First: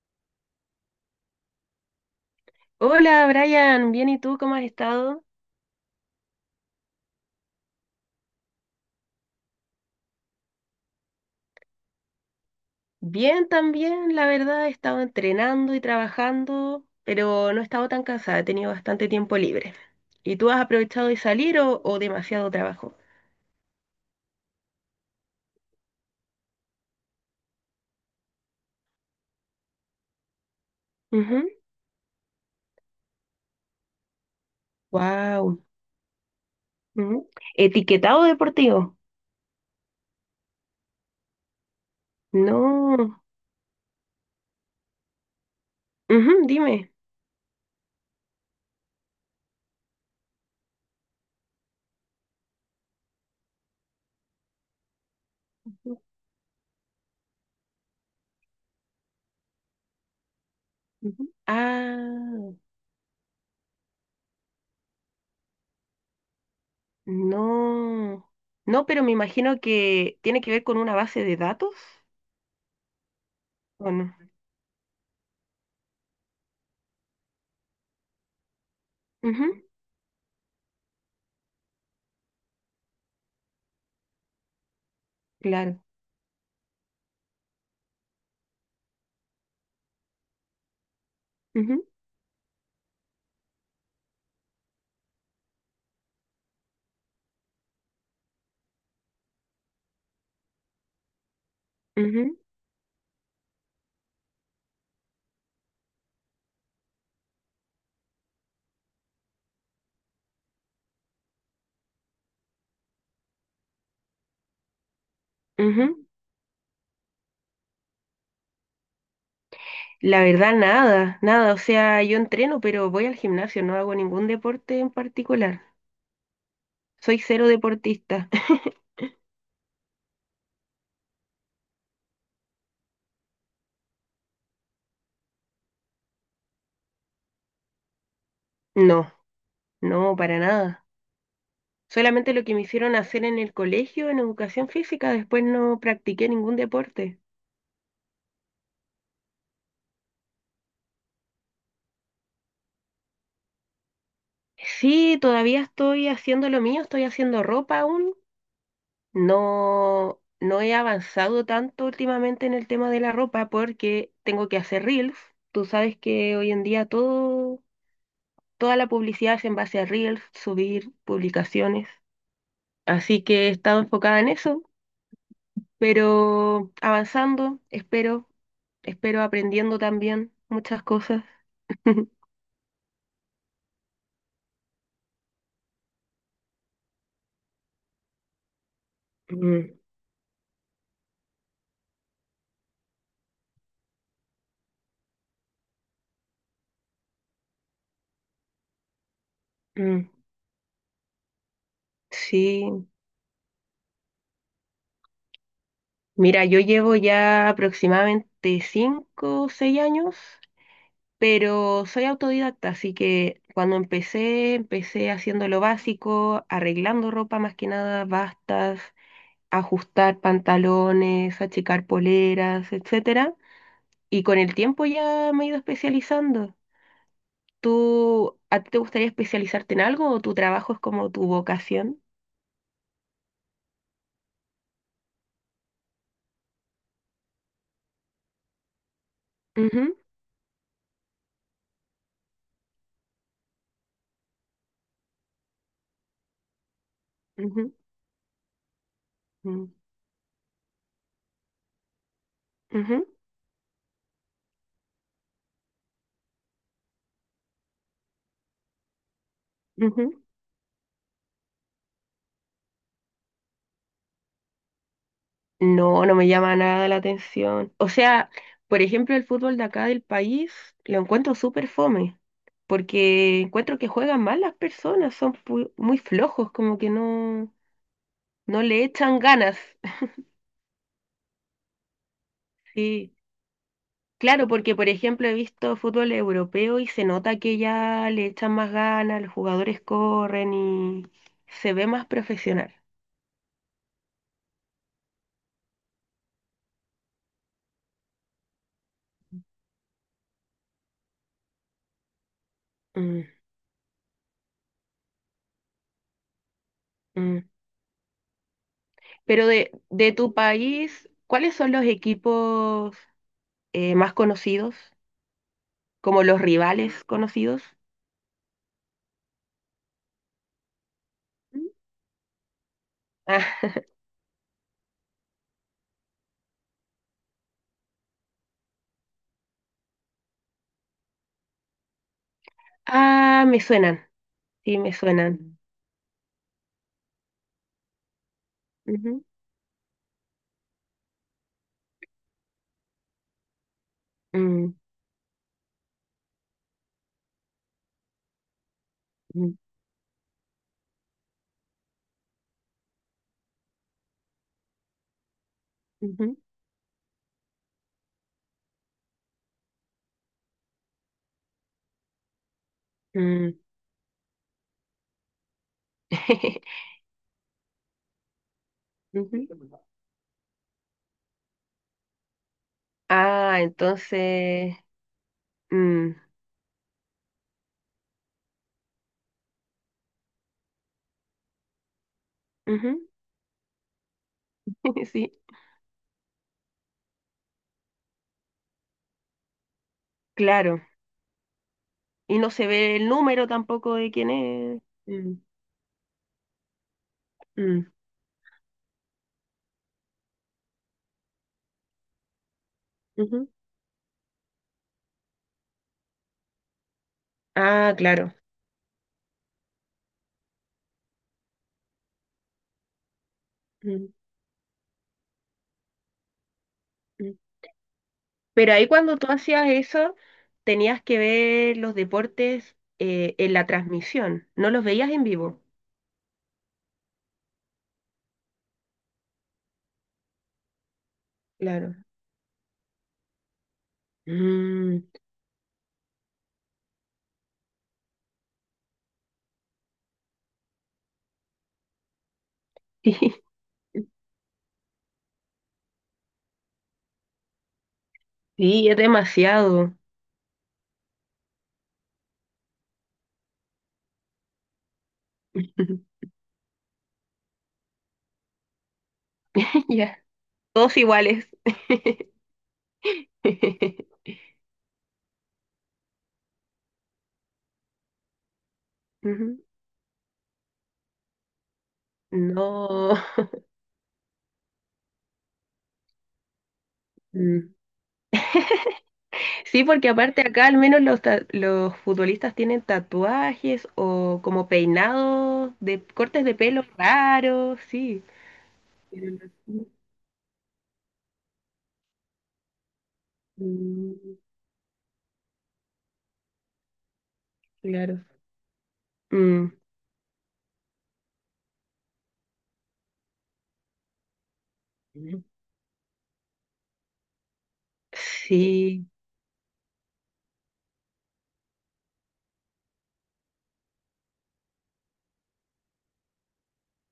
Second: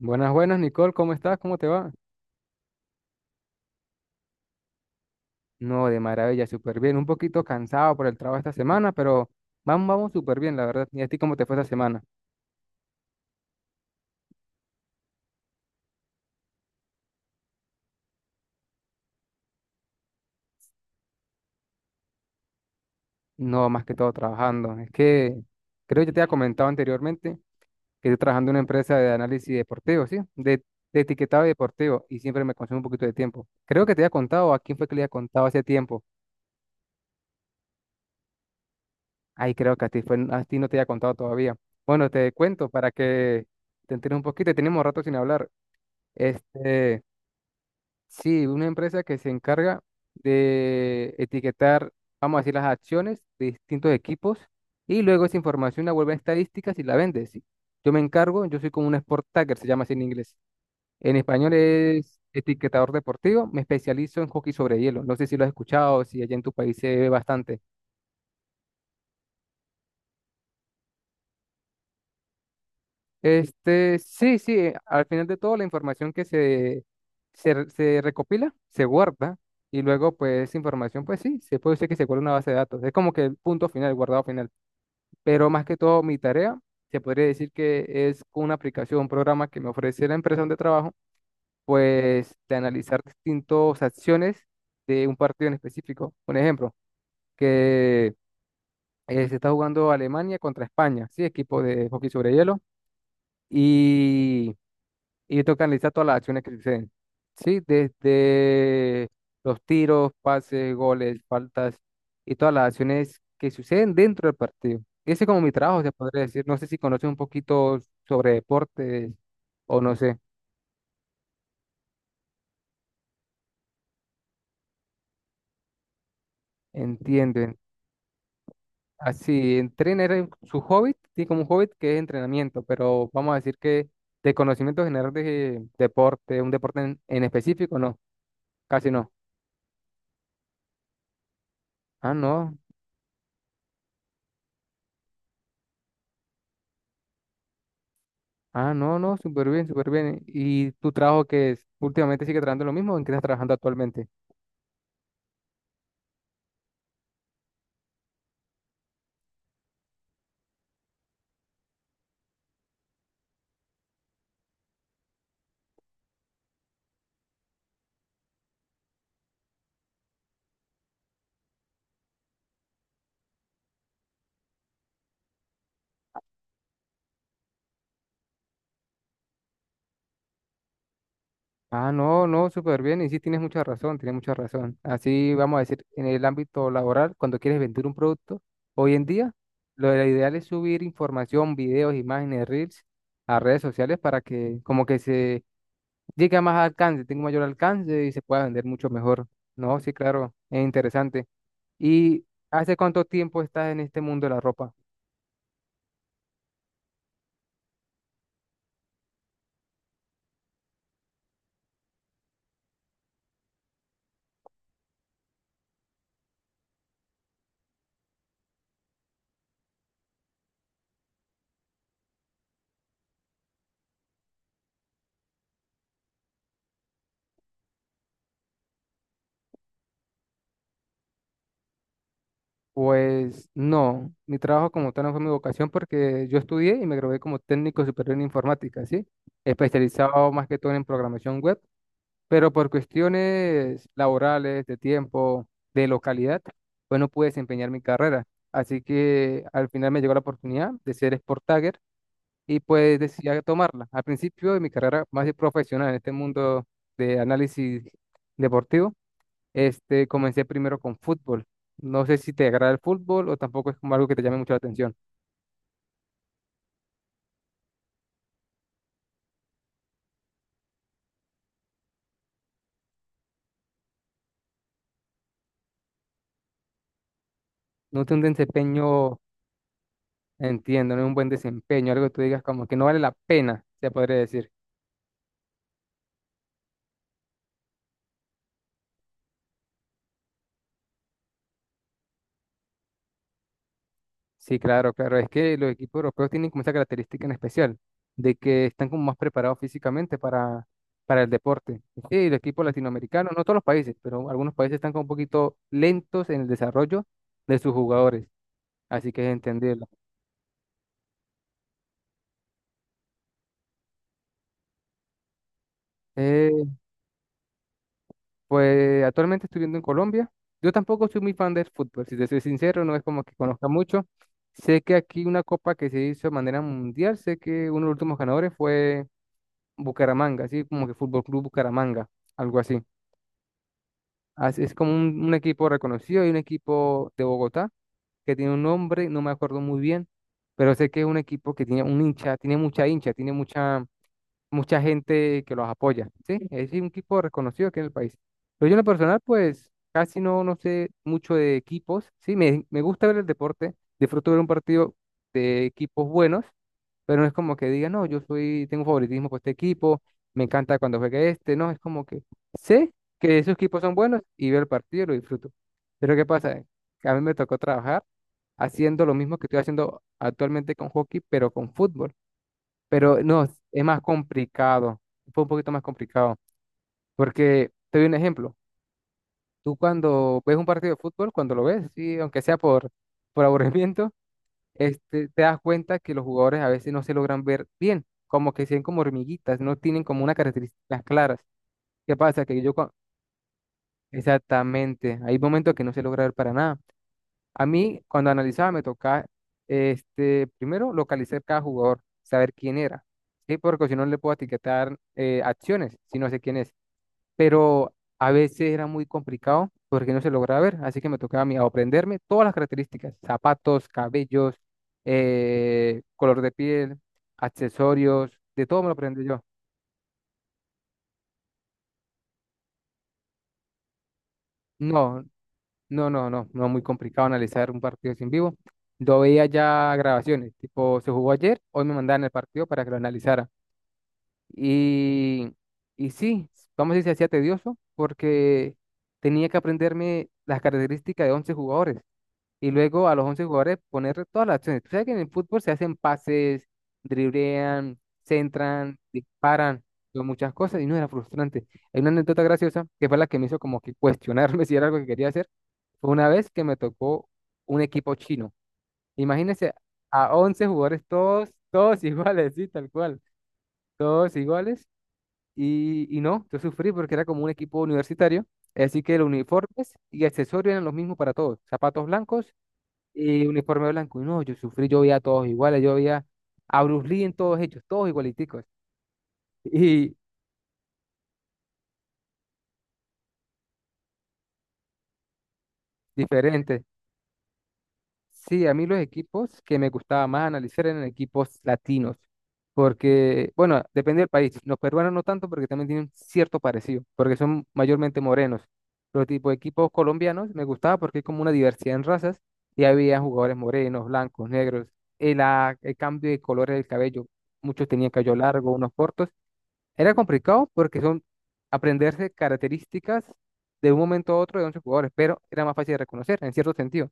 Buenas, buenas, Nicole, ¿cómo estás? ¿Cómo te va? Hola Brian, bien, ¿y tú cómo has estado? No, de maravilla, súper bien. Un poquito cansado por el trabajo esta semana, pero vamos, vamos súper bien, la verdad. ¿Y a ti cómo te fue esta semana? Bien también, la verdad, he estado entrenando y trabajando, pero no he estado tan cansada, he tenido bastante tiempo libre. ¿Y tú has aprovechado de salir o demasiado trabajo? No, más que todo trabajando. Es que creo que ya te había comentado anteriormente que estoy trabajando en una empresa de análisis deportivo, ¿sí? De etiquetado deportivo y siempre me consume un poquito de tiempo. Creo que te había contado, ¿a quién fue que le había contado hace Wow. tiempo? ¿Etiquetado deportivo? Ay, creo que a ti, fue, a ti no te había contado todavía. Bueno, te cuento para No. que te enteres un poquito. Tenemos rato sin hablar. Ujú, dime. Este. Sí, una empresa que se encarga de etiquetar, vamos a decir, las acciones de distintos equipos y luego esa información la vuelve a estadísticas y la vende. Sí. Yo me encargo, yo soy como un sport tagger, se llama así en inglés. En Ujú. español es Ah, etiquetador deportivo, me especializo en hockey sobre hielo. No sé si lo has escuchado, si allá en tu país se ve bastante. no. No, pero me imagino que tiene que ver con una base de datos, ¿o no? Sí, sí, al final de todo la información que se recopila, se guarda Ujú, y luego pues esa información pues sí, se puede decir que se guarda en una base de datos. Es como que el punto final, el guardado final. Pero más que claro. todo mi tarea, se podría decir que es con una aplicación, un programa que me ofrece la empresa donde trabajo, Ujú, pues de analizar distintas acciones de un partido en específico. Un ejemplo, que se está jugando Alemania contra España, sí, equipo de hockey sobre ujú, hielo. Y y toca analizar todas las acciones que suceden. Sí, desde los tiros, pases, goles, faltas y todas las acciones que suceden dentro del partido. Ese es como mi trabajo, se ujú. podría decir. No sé si conoces un poquito sobre deportes o no sé, La verdad, nada, nada. O sea, yo entreno, pero voy al gimnasio, no hago ningún deporte en particular. Soy cero entienden. deportista. Así, entrenar es su hobby, tiene como un hobby que es entrenamiento, pero vamos a decir que de conocimiento general de deporte, un deporte en específico, no, casi no. No, no, para nada. Ah, Solamente lo que no, me hicieron hacer en el colegio, en educación física, después no practiqué ningún deporte. Ah, no, no, súper bien, súper bien. ¿Y tu trabajo que es? ¿Últimamente sigue trabajando lo mismo o en qué estás trabajando actualmente? Sí, todavía estoy haciendo lo mío, estoy haciendo ropa aún. No, no he avanzado tanto últimamente en el tema de la ropa porque tengo que hacer reels. Tú sabes que hoy en día todo toda la publicidad es en base a Reels, subir publicaciones. Así que he estado enfocada en eso, pero avanzando, espero, aprendiendo también muchas cosas. Ah, no, no, súper bien. Y sí, tienes mucha razón, tienes mucha razón. Así vamos a decir, en el ámbito laboral, cuando quieres vender un producto, hoy en día, Mm, lo ideal es subir información, videos, imágenes, reels a redes sociales para que como que se llegue a más alcance, tenga un mayor alcance y se pueda vender mucho mejor. No, sí, mm. claro, es interesante. ¿Y Sí, hace cuánto tiempo estás en este mundo de la ropa? mira, yo llevo ya aproximadamente 5, o 6 años, pero soy autodidacta, así que cuando empecé, empecé haciendo lo básico, arreglando ropa más que nada, bastas, ajustar pantalones, achicar poleras, etcétera. Y con el tiempo ya me he ido especializando. ¿Tú, a ti te gustaría especializarte en algo o tu trabajo es como tu vocación? Pues no, mi trabajo como tal no fue mi vocación porque yo estudié y me gradué como técnico superior en informática, ¿sí? Ujú, Especializado más que todo en programación web, pero por cuestiones laborales, de tiempo, de localidad, pues no pude desempeñar ujú, mi carrera. Así que mm, al final me llegó la oportunidad de ser Sport Tagger y pues ujú, decidí tomarla. Al principio de mi carrera más de profesional en este mundo de análisis deportivo ujú. comencé primero con fútbol. No sé si te agrada el fútbol o tampoco es como algo que te llame mucho la atención. No, no me llama nada la atención. O sea, por ejemplo, el fútbol de acá del país lo encuentro súper fome, porque encuentro que juegan mal las personas, son muy flojos, como que no, No tiene un no le desempeño, echan ganas. entiendo, no es un buen desempeño, algo que tú digas como que no vale la Sí. pena, se podría Claro, decir. porque por ejemplo he visto fútbol europeo y se nota que ya le echan más ganas, los jugadores corren y se ve más profesional. Sí, claro, claro. Es que los equipos europeos tienen como esa característica en especial, de que están como más preparados físicamente para el deporte. Y los equipos Mm, latinoamericanos, no todos los países, pero algunos países están como un poquito lentos en el desarrollo mm. de sus jugadores. Así que es Pero de, entenderlo. de tu país, ¿cuáles son los equipos más conocidos? Como los rivales conocidos. Pues actualmente estoy viviendo en Colombia. Yo tampoco soy muy fan Mm. del fútbol, si te soy sincero, no es como que conozca mucho. Sé que aquí una copa que se hizo de manera mundial, sé que uno de los últimos ganadores fue Bucaramanga, así como que Fútbol Club Bucaramanga, algo así. Ah, ah, me suenan, Así es sí, como me un suenan. equipo reconocido y un equipo de Bogotá que tiene un nombre, no Ujú, me acuerdo muy bien, pero sé que es un equipo que tiene un hincha, tiene mucha hincha, tiene mucha mm, mucha gente que los apoya, ¿sí? Es decir, un equipo reconocido aquí en el país. Pero yo en lo personal, mm, pues casi no, no sé mucho de equipos, ¿sí? Me gusta ver el deporte, disfruto ver un partido de equipos ujú, buenos, pero no es como que diga, no, yo soy, tengo favoritismo por este equipo, me encanta cuando juega este, no, es como que sé que esos mm. equipos son buenos y veo el partido y lo disfruto. Pero ¿qué pasa? Que a mí me tocó trabajar haciendo lo mismo Ujú. que estoy haciendo actualmente con hockey, pero con fútbol. Pero no, Ah, es más entonces... complicado. Fue un poquito más mm, complicado. Porque te doy un ejemplo. Tú cuando ves un partido de fútbol, cuando lo ves, sí, aunque sea ujú. por aburrimiento, Sí. te das cuenta que los jugadores a veces no se logran ver bien, como que se ven como hormiguitas, no tienen como unas Claro, características claras. ¿Qué y pasa? no Que se yo, cua- ve el número tampoco de quién es. exactamente, Mm, hay momentos que no se logra ver para nada. A mm, mí, cuando analizaba, me tocaba, primero localizar cada jugador, saber quién era, ujú. ¿sí? Porque si no no le puedo etiquetar acciones, si no sé quién es. Pero Ah, a claro. veces era muy complicado porque no se lograba ver, así que me tocaba a mí aprenderme todas las características, zapatos, Mm, cabellos, color de piel, mm. accesorios, de Pero todo me ahí lo cuando aprendí tú yo. hacías eso, tenías que ver los deportes en la transmisión, no los veías en No, vivo. no, no, no, no muy complicado analizar un partido así en vivo. Yo veía ya grabaciones, tipo, se jugó ayer, hoy me Claro. mandaban el partido para que lo analizara. Mm, Y, y sí, vamos a decir, se hacía tedioso porque tenía que aprenderme las características de 11 jugadores y luego a los 11 jugadores poner sí, todas las acciones. Tú sabes que en el fútbol se hacen pases, driblean, sí, centran, es disparan, demasiado. son muchas cosas y no era frustrante. Hay una anécdota graciosa que fue la que me hizo como que cuestionarme si era algo que quería hacer fue una vez que me tocó un equipo chino. Imagínense Ya. a once Todos jugadores, iguales. todos, todos iguales, sí, tal cual, todos iguales. Y no, yo sufrí porque era como un equipo universitario. Así que los Ujú. uniformes y accesorios eran los mismos para todos. Zapatos blancos No. y uniforme blanco. Y no, yo sufrí, yo veía a todos iguales, yo veía a Bruce Lee en todos Mm. ellos, todos igualiticos Sí, porque y aparte acá al menos los futbolistas tienen tatuajes o como peinados de cortes de diferentes. pelo raros, sí. Sí, a mí los Pero equipos que los- me gustaba más analizar eran equipos latinos, porque, bueno, depende del Mm, país. Los peruanos no tanto porque también tienen cierto parecido, porque son mayormente claro. morenos. Pero tipo de Mm, equipos colombianos me gustaba porque hay como una diversidad en razas y había jugadores morenos, blancos, negros. El cambio de colores del cabello, muchos tenían cabello largo, unos sí, cortos. Era complicado porque son aprenderse características de un momento a otro de 11 jugadores, pero era más fácil de reconocer en cierto sentido.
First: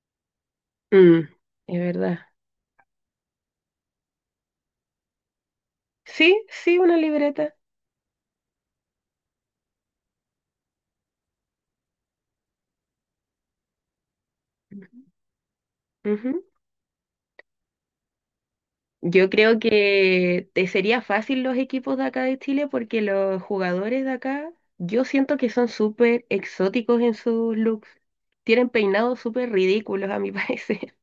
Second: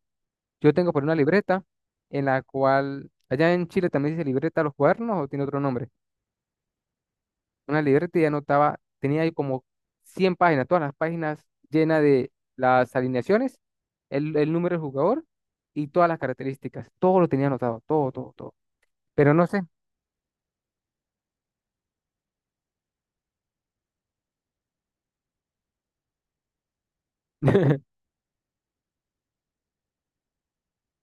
Yo tengo por una mm, libreta es verdad. en la cual, allá en Chile también se dice libreta a los cuadernos o tiene otro nombre. Sí, sí, una libreta. Una libreta y anotaba, tenía ahí como 100 páginas, todas las páginas llenas de las alineaciones, el número del jugador y todas las Ujú. características. Todo lo tenía anotado, todo, todo, todo. Yo Pero no creo sé. que te sería fácil los equipos de acá de Chile porque los jugadores de acá, yo siento que son súper exóticos en sus looks. Tienen peinados súper ridículos a mi parecer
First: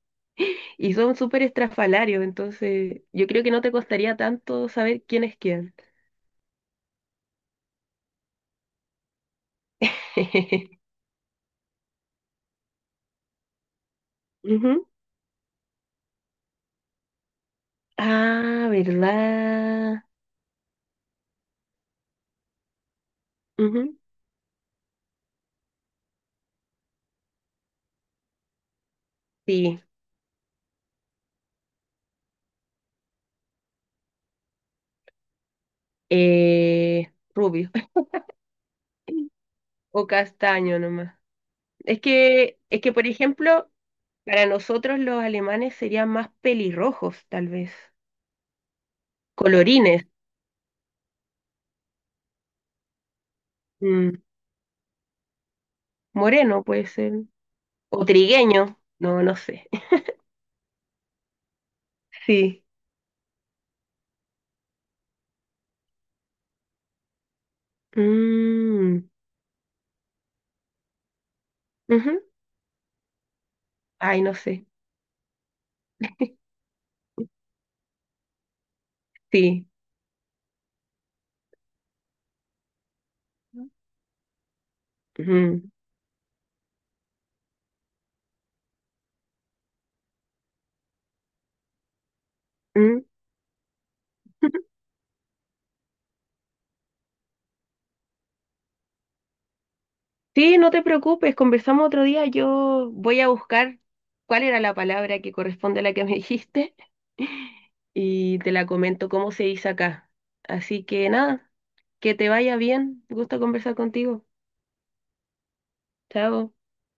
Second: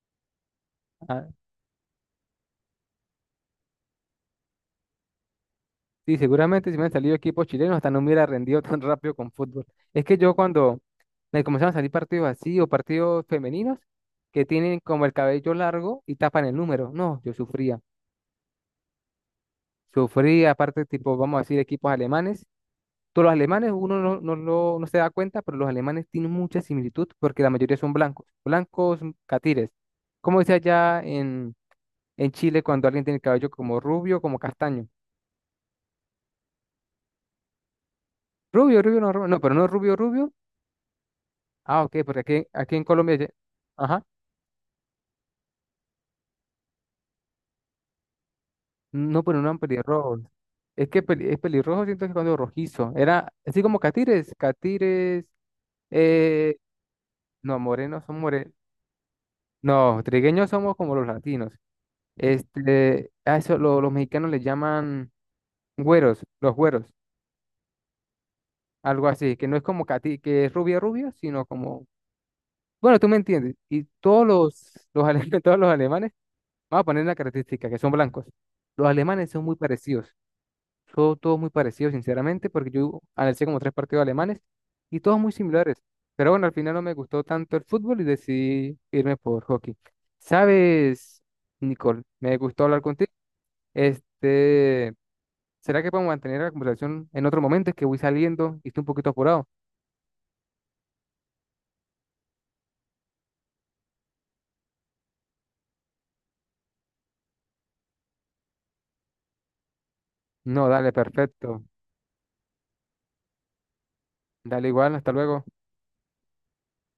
y son Ah, súper estrafalarios, entonces yo creo que no te costaría tanto saber quién es quién. sí, seguramente si me han salido equipos chilenos, hasta no me hubiera rendido tan rápido con fútbol. Es que yo cuando me comenzaron a salir partidos así o partidos femeninos que tienen Ujú. como el cabello largo y tapan el número, no, yo sufría. Ah, ¿verdad? Sufría, aparte, tipo, vamos a decir, equipos alemanes. Todos los alemanes, Ujú. uno no, no, lo- no se da cuenta, pero los alemanes tienen mucha similitud porque la mayoría son blancos, blancos catires. Sí, Como dice allá en Chile cuando alguien tiene el cabello como rubio, como castaño. Rubio Rubio, rubio, no, pero no rubio, o rubio. castaño nomás. Ah, ok, Es porque aquí, que, aquí es en que, por Colombia, ya- ejemplo, ajá, para nosotros los alemanes serían más pelirrojos, tal vez. no, pero no eran Colorines. pelirrojos. Es que peli- es pelirrojo, siento que cuando rojizo. Era así como Mm, catires, catires, eh, moreno puede ser. no, morenos O son morenos. trigueño. No, no sé. No, trigueños somos como los latinos. Sí. A eso lo- los mexicanos le llaman güeros, los güeros, Mm, algo así, que no es como cati, que es rubia rubia, sino como, ujú. bueno, tú me entiendes. Y Ay, todos no sé. Los, ale- todos los alemanes, vamos a poner una característica, que son blancos. Los alemanes son muy Sí. parecidos. Todo, todo muy parecido, sinceramente, porque yo analicé como tres partidos alemanes y todos muy Ujú. similares. Pero bueno, al final no me gustó tanto el fútbol y decidí irme por hockey. ¿Sabes, Nicole? Me gustó hablar Mm. contigo. Este, ¿Será que podemos mantener la conversación en otro momento? Es que voy saliendo y estoy un poquito apurado. Sí, no te preocupes, conversamos otro día. Yo voy a buscar cuál era la palabra que corresponde a la que me dijiste y te la comento cómo se dice acá. No, Así dale, que nada, perfecto. que te vaya bien. Gusto conversar contigo. Dale igual, hasta luego. Chao.